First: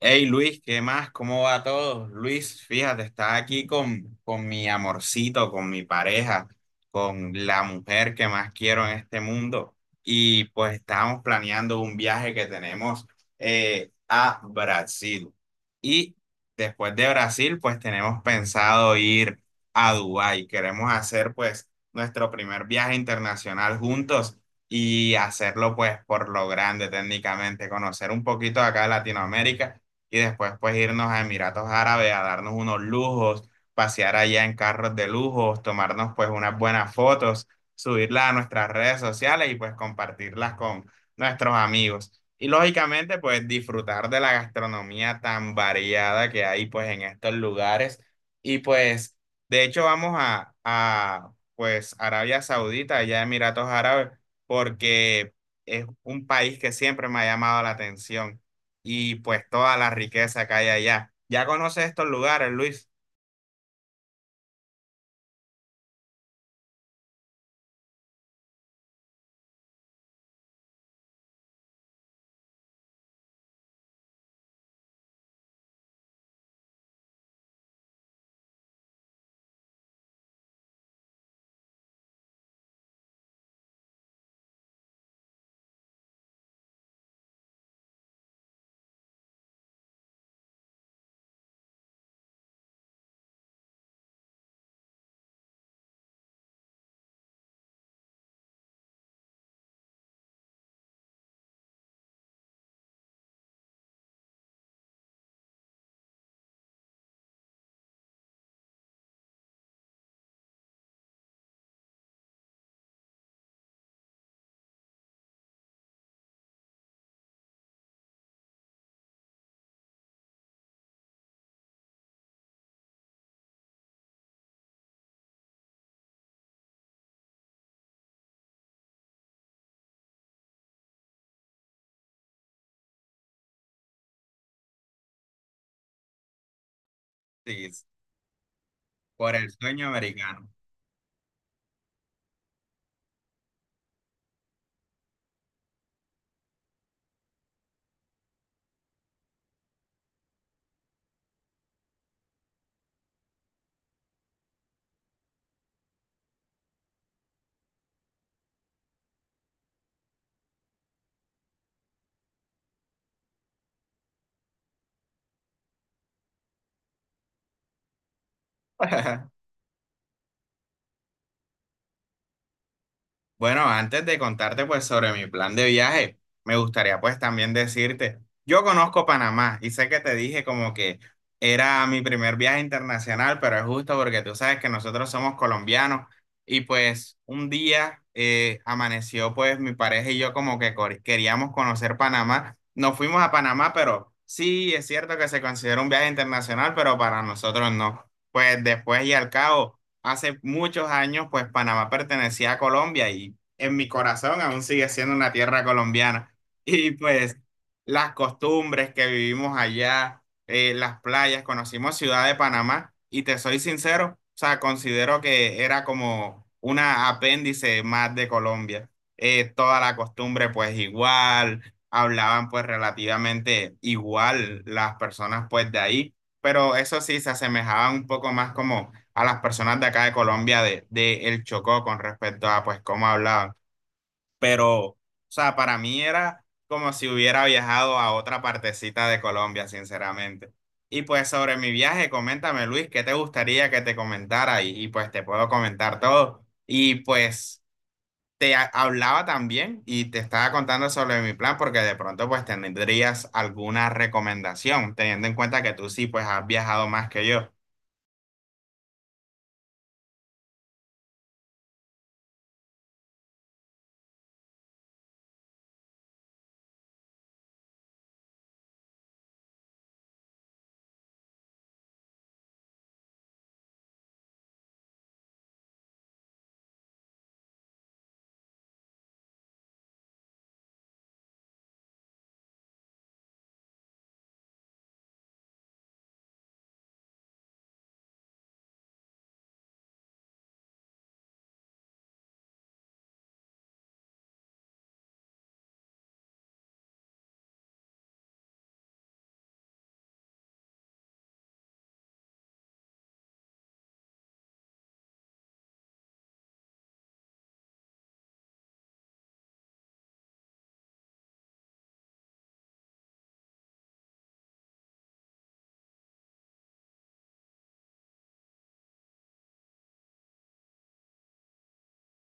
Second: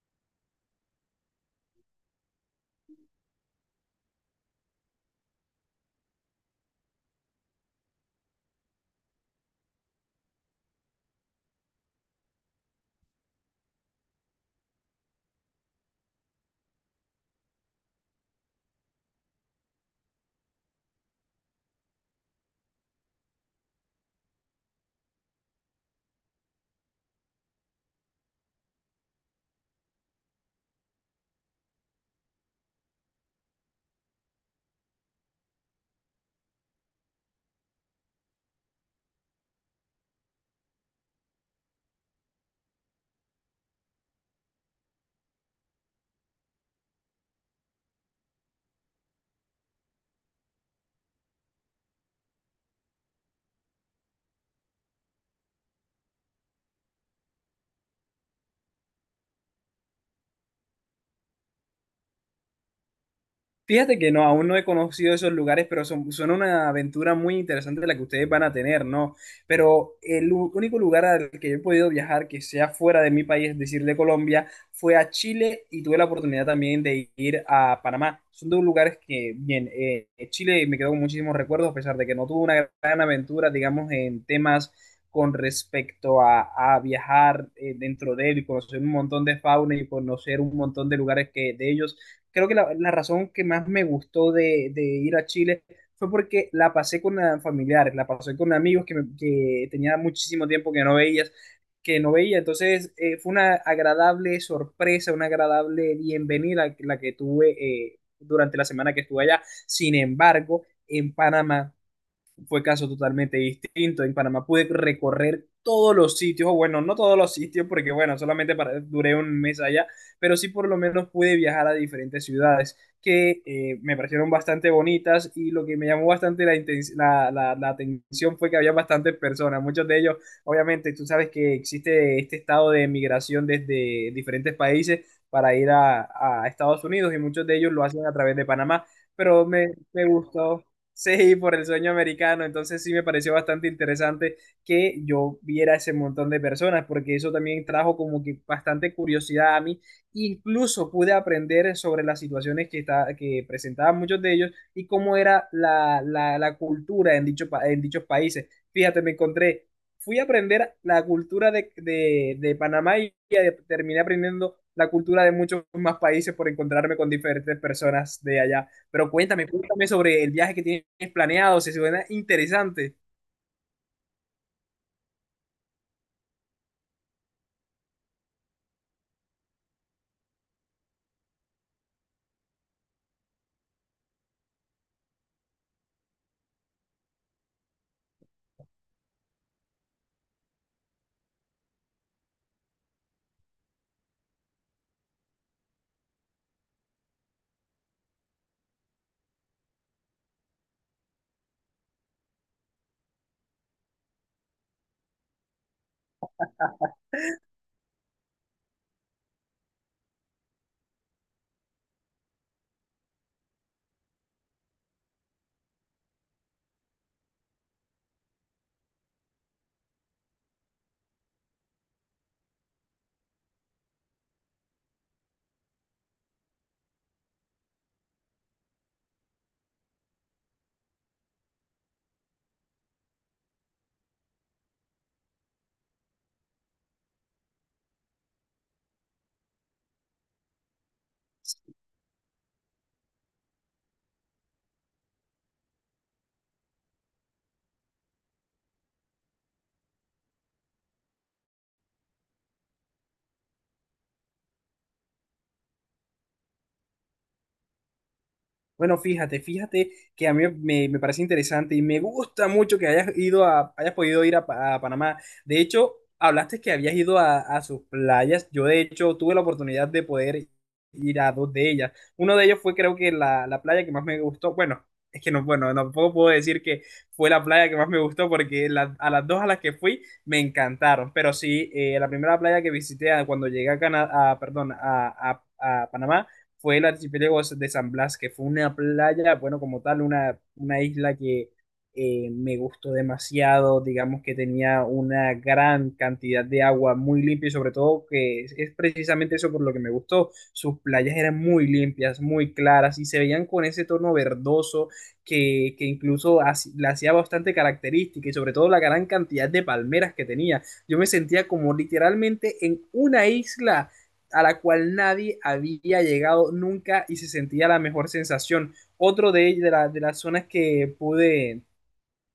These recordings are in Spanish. Hey Luis, ¿qué más? ¿Cómo va todo? Luis, fíjate, está aquí con mi amorcito, con mi pareja, con la mujer que más quiero en este mundo. Y pues estábamos planeando un viaje que tenemos a Brasil. Y después de Brasil, pues tenemos pensado ir a Dubái. Queremos hacer pues nuestro primer viaje internacional juntos y hacerlo pues por lo grande técnicamente, conocer un poquito acá de Latinoamérica y después pues irnos a Emiratos Árabes a darnos unos lujos, pasear allá en carros de lujos, tomarnos pues unas buenas fotos, subirlas a nuestras redes sociales y pues compartirlas con nuestros amigos. Y lógicamente pues disfrutar de la gastronomía tan variada que hay pues en estos lugares. Y pues de hecho vamos a pues Arabia Saudita, allá Emiratos Árabes, porque es un país que siempre me ha llamado la atención y pues toda la riqueza que hay allá. Ya conoces estos lugares, Luis. Fíjate que no, aún no he conocido esos lugares, pero son una aventura muy interesante la que ustedes van a tener, ¿no? Pero el único lugar al que yo he podido viajar que sea fuera de mi país, es decir, de Colombia, fue a Chile y tuve la oportunidad también de ir a Panamá. Son dos lugares que, bien, Chile me quedó con muchísimos recuerdos, a pesar de que no tuve una gran aventura, digamos, en temas con respecto a viajar dentro de él y conocer un montón de fauna y conocer un montón de lugares que de ellos creo que la razón que más me gustó de ir a Chile fue porque la pasé con familiares, la pasé con amigos que tenía muchísimo tiempo que no veías, que no veía. Entonces, fue una agradable sorpresa, una agradable bienvenida la que tuve durante la semana que estuve allá. Sin embargo, en Panamá fue caso totalmente distinto. En Panamá pude recorrer todos los sitios, o bueno, no todos los sitios, porque bueno, duré un mes allá, pero sí por lo menos pude viajar a diferentes ciudades que me parecieron bastante bonitas y lo que me llamó bastante la, inten- la- la atención fue que había bastantes personas, muchos de ellos, obviamente, tú sabes que existe este estado de migración desde diferentes países para ir a Estados Unidos y muchos de ellos Sí, lo hacen a través de Panamá, por pero el sueño me americano. gustó. Sí, por el sueño americano. Entonces sí me pareció bastante interesante que yo viera ese montón de personas, porque eso también trajo como que bastante curiosidad a mí. Incluso pude aprender sobre las situaciones que presentaban muchos de ellos y cómo era la cultura en dichos países. Fíjate, me encontré, fui a aprender la cultura de Panamá y terminé aprendiendo la cultura de muchos más países por encontrarme con diferentes personas de allá. Pero cuéntame, cuéntame sobre el viaje que tienes planeado, si suena interesante. Bueno, antes de contarte pues sobre mi plan de viaje, me gustaría pues también decirte, yo conozco Panamá y sé que te dije como que era mi primer viaje internacional, pero es justo porque tú sabes que nosotros somos colombianos y pues un día amaneció pues mi pareja y yo como que queríamos conocer Panamá. Nos fuimos a Panamá, pero sí, es cierto que se considera un viaje internacional, pero para nosotros no. Pues después y al cabo hace muchos años, pues Panamá pertenecía a Colombia y en mi corazón aún sigue siendo una tierra colombiana. Y pues las costumbres que vivimos allá, las playas, conocimos Ciudad de Panamá y te soy sincero, o sea, considero que era como una apéndice más de Colombia. Toda la costumbre pues igual, hablaban pues relativamente igual las personas pues de ahí, pero eso sí se asemejaban un poco más como a las personas de acá de Colombia de El Chocó con respecto a pues cómo hablaban. Pero, o sea, para mí era como si hubiera viajado a otra partecita de Colombia, sinceramente. Y pues sobre mi viaje, coméntame Luis, ¿qué te gustaría que te comentara? Y pues te puedo comentar todo. Y pues hablaba también y te estaba contando sobre mi plan porque de pronto pues tendrías alguna recomendación, teniendo en cuenta que tú sí pues has viajado más que yo. Bueno, fíjate, fíjate que a mí me parece interesante y me gusta mucho que hayas ido a, hayas podido ir a, a Panamá. De hecho, hablaste que habías ido a sus playas. Yo, de hecho, tuve la oportunidad de poder ir a dos de ellas. Uno de ellos fue, creo que la playa que más me gustó. Bueno, es que no, bueno, tampoco puedo decir que fue la playa que más me gustó porque a las dos a las que fui me encantaron. Pero sí, la primera playa que visité cuando llegué a perdón, a Panamá fue el archipiélago de San Blas, que fue una playa, bueno, como tal, una isla que me gustó demasiado, digamos que tenía una gran cantidad de agua muy limpia y sobre todo que es precisamente eso por lo que me gustó, sus playas eran muy limpias, muy claras y se veían con ese tono verdoso que incluso la hacía bastante característica y sobre todo la gran cantidad de palmeras que tenía. Yo me sentía como literalmente en una isla a la cual nadie había llegado nunca y se sentía la mejor sensación. Otro de las zonas que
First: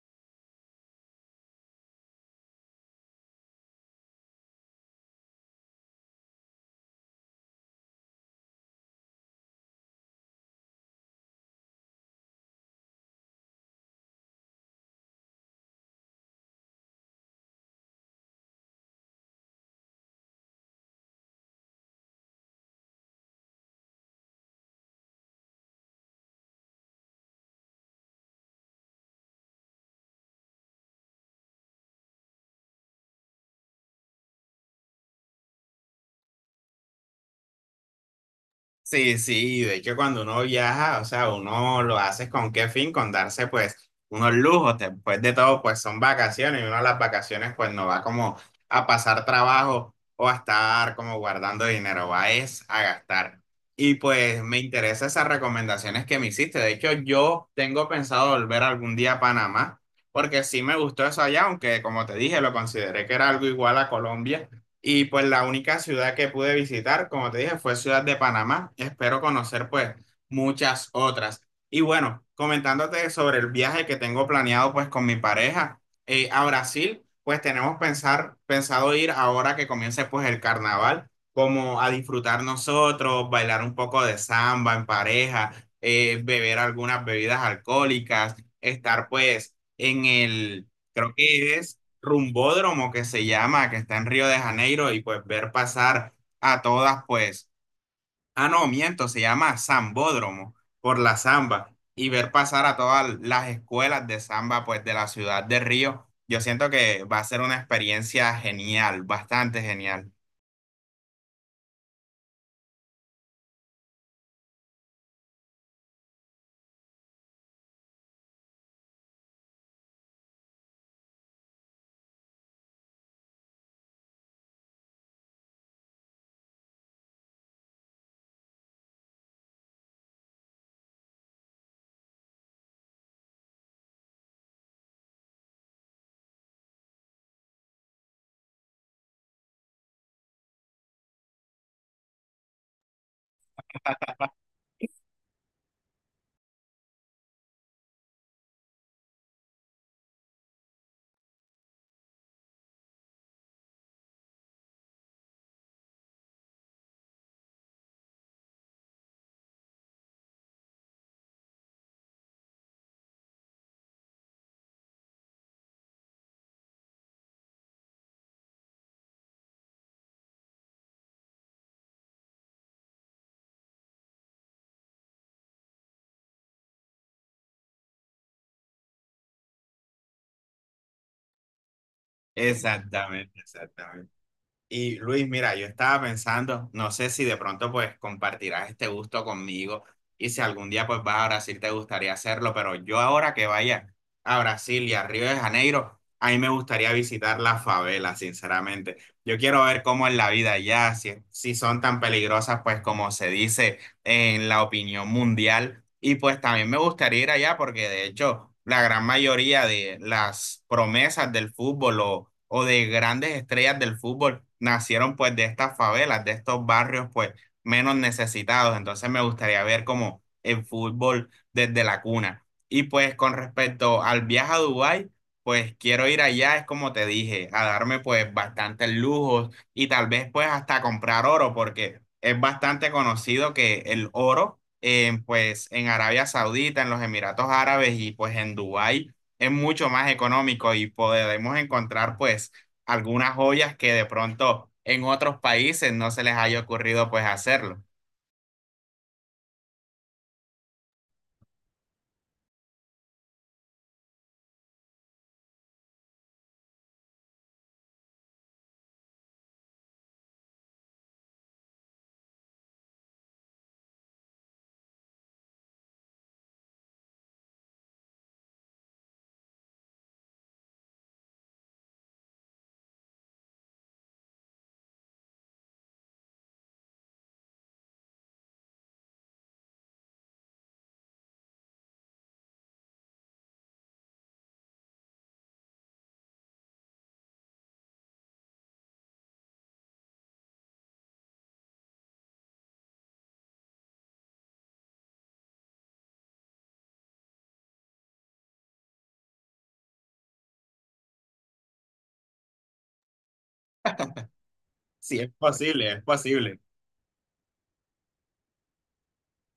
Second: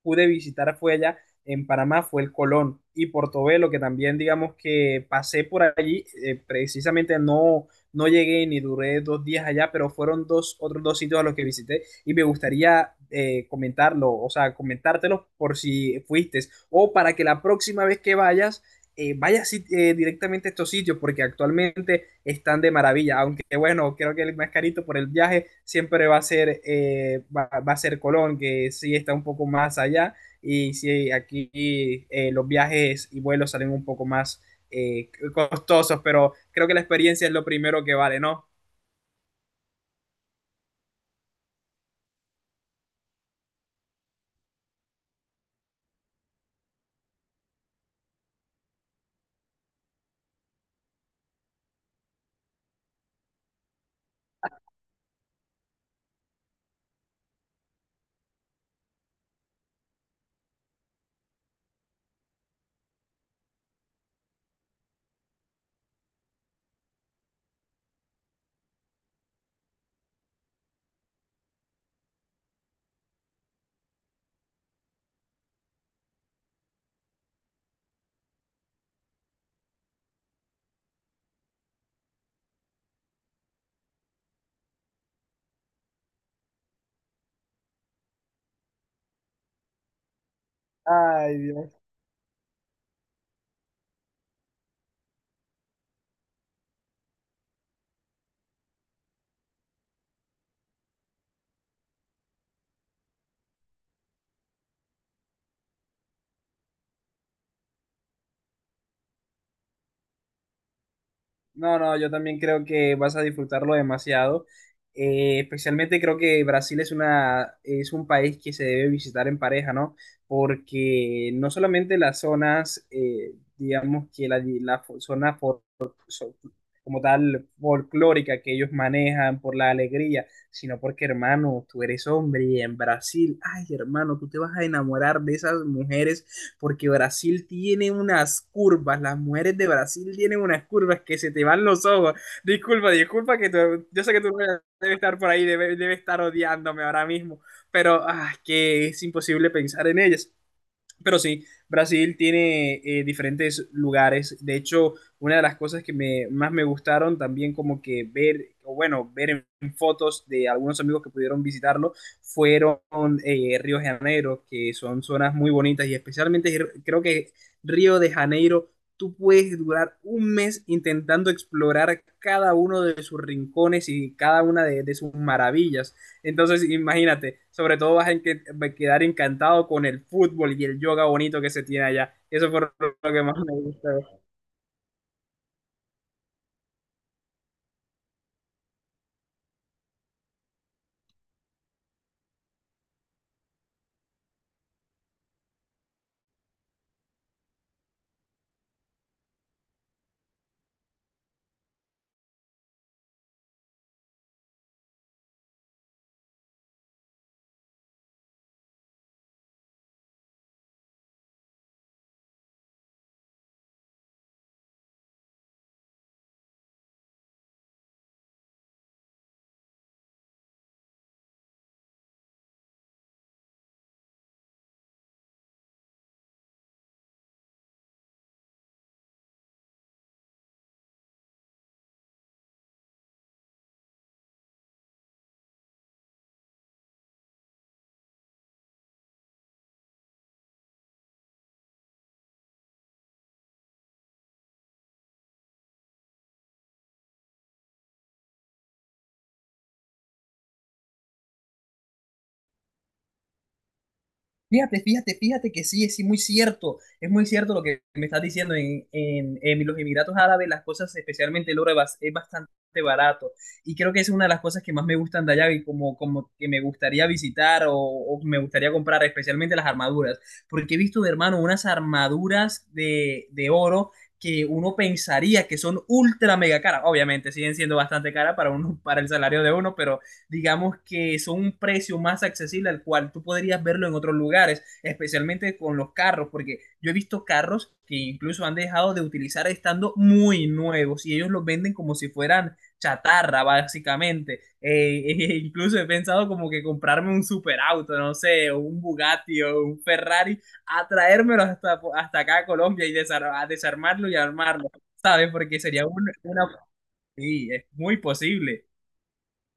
pude visitar fue allá en Panamá, fue el Colón y Portobelo, que también digamos que pasé por allí, precisamente no, no llegué ni duré dos días allá, pero fueron otros dos sitios a los que visité y me gustaría comentarlo, o sea, comentártelos por si fuiste o para que la próxima vez que vayas vaya directamente a estos sitios porque actualmente están de maravilla, aunque bueno, creo que el más carito por el viaje siempre va a ser, a ser Colón, que sí está un poco más allá y sí, aquí los viajes y vuelos salen un poco más costosos, pero creo que la experiencia es lo primero que vale, ¿no? Sí, sí, de hecho cuando uno viaja, o sea, uno lo hace con qué fin, con darse pues unos lujos, después de todo pues son vacaciones y uno a las vacaciones pues no va como a pasar trabajo o a estar como guardando dinero, va es a gastar. Y pues me interesan esas recomendaciones que me hiciste, de hecho yo tengo pensado volver algún día a Panamá, porque sí me gustó eso allá, aunque como te dije lo consideré que era algo igual a Colombia y pues la única ciudad que pude visitar, como te dije, fue Ciudad de Panamá. Espero conocer pues muchas otras. Y bueno, comentándote sobre el viaje que tengo planeado pues con mi pareja a Brasil, pues tenemos pensado ir ahora que comience pues el carnaval, como a disfrutar nosotros, bailar un poco de samba en pareja, beber algunas bebidas alcohólicas, estar pues en el... Creo Ay, que es Dios. rumbódromo que se llama, que está en Río de Janeiro, y pues ver pasar a todas, pues, ah, no, miento, se llama Zambódromo, por la samba, y ver pasar a todas las escuelas de samba, pues, de la ciudad de Río. Yo siento que va a ser una experiencia genial, bastante genial. No, no, yo también creo que vas a disfrutarlo demasiado. Especialmente creo que Brasil es un país que se debe visitar en pareja, ¿no? Porque no solamente las zonas, digamos que zona so- como tal folclórica que ellos manejan por la alegría, sino porque, hermano, tú eres hombre y en Brasil, ay, hermano, tú te vas a enamorar de esas mujeres porque Brasil tiene unas curvas, las mujeres de Brasil tienen unas curvas que se te van los ojos. Disculpa, disculpa que yo sé que tú debes estar por ahí, debe estar odiándome ahora mismo, pero que es imposible pensar en ellas. Pero sí, Brasil tiene diferentes lugares. De hecho, una de las cosas que más me gustaron también como que ver, o bueno, ver en fotos de algunos amigos que pudieron visitarlo, fueron Río de Janeiro, que son zonas muy bonitas y especialmente creo que Río de Janeiro, tú puedes durar un mes intentando explorar cada uno de sus rincones y cada una de sus maravillas. Entonces, imagínate, sobre todo vas a a quedar encantado con el fútbol y el yoga bonito que se tiene allá. Eso fue lo que más Exactamente, me exactamente. gustó. Y Luis, mira, yo estaba pensando, no sé si de pronto pues compartirás este gusto conmigo y si algún día pues vas a Brasil te gustaría hacerlo, pero yo ahora que vaya a Brasil y a Río de Janeiro, a mí me gustaría visitar las favelas, sinceramente. Yo quiero ver cómo es la vida allá, si son tan peligrosas pues como se dice en la opinión mundial y pues también me gustaría ir allá porque de hecho la gran mayoría de las promesas del fútbol o de grandes estrellas del fútbol nacieron pues de estas favelas, de estos barrios pues menos necesitados. Entonces me gustaría ver como el fútbol desde la cuna. Y pues con respecto al viaje a Dubái, pues quiero ir allá, es como te dije, a darme pues bastantes lujos y tal vez pues hasta comprar oro porque es bastante conocido que el oro pues en Arabia Saudita, en los Emiratos Árabes y pues en Dubái es mucho más económico y podemos encontrar pues algunas joyas que de pronto en otros países no se les haya ocurrido pues hacerlo. Fíjate, fíjate, fíjate que sí, es sí, muy cierto, es muy cierto lo que me estás diciendo. En los Emiratos Árabes las cosas, especialmente el oro, es bastante barato. Y creo que es una de las cosas que más me gustan de allá y como, como que me gustaría visitar o me gustaría comprar, especialmente las armaduras. Porque he visto, de hermano, unas armaduras de oro que uno pensaría que son ultra mega caras. Obviamente siguen siendo bastante caras para, uno, para el salario de uno, pero digamos que son un precio más accesible al cual tú podrías verlo en otros lugares, especialmente con los carros, porque yo he visto carros que incluso han dejado de utilizar estando muy nuevos y ellos los venden como si fueran chatarra, básicamente. Incluso he pensado como que comprarme un superauto, no sé, o un Bugatti o un Ferrari, a traérmelo hasta, hasta acá a Colombia y desarmarlo y armarlo, Sí, ¿sabes? es Porque sería posible, es una... posible. Sí, es muy posible.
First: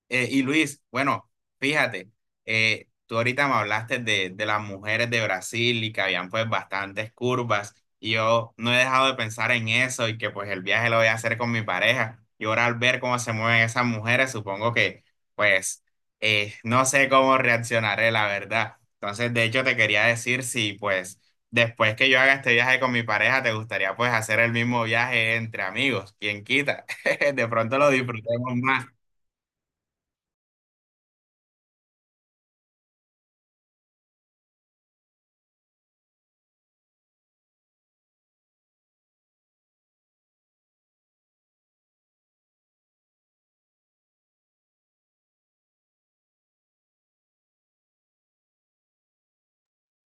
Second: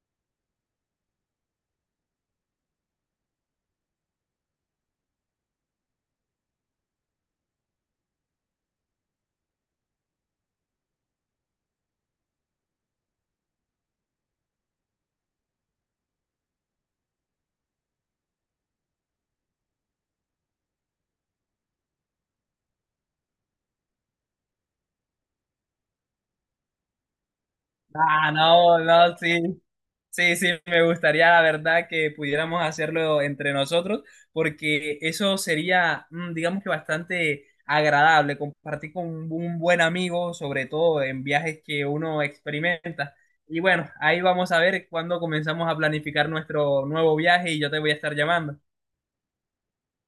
Y Luis, bueno, fíjate, tú ahorita me hablaste de las mujeres de Brasil y que habían pues bastantes curvas y yo no he dejado de pensar en eso y que pues el viaje lo voy a hacer con mi pareja y ahora al ver cómo se mueven esas mujeres, supongo que pues no sé cómo reaccionaré, la verdad. Entonces, de hecho, te quería decir si pues después que yo haga este viaje con mi pareja, te gustaría pues hacer el mismo viaje entre amigos, quien quita, de pronto lo Ah, disfrutemos no, más. no, sí. Sí, sí, me gustaría, la verdad, que pudiéramos hacerlo entre nosotros, porque eso sería, mm, digamos que bastante agradable, compartir con un buen amigo, sobre todo en viajes que uno experimenta. Y bueno, ahí vamos a ver cuándo comenzamos a planificar nuestro nuevo viaje y yo te voy a estar llamando.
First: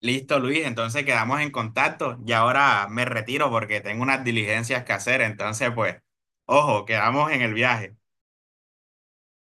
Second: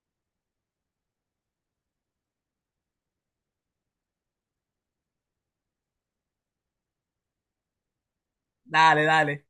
Listo, Luis, entonces quedamos en contacto y ahora me retiro porque tengo unas diligencias que hacer, entonces pues, ojo, quedamos en el viaje. Dale, dale.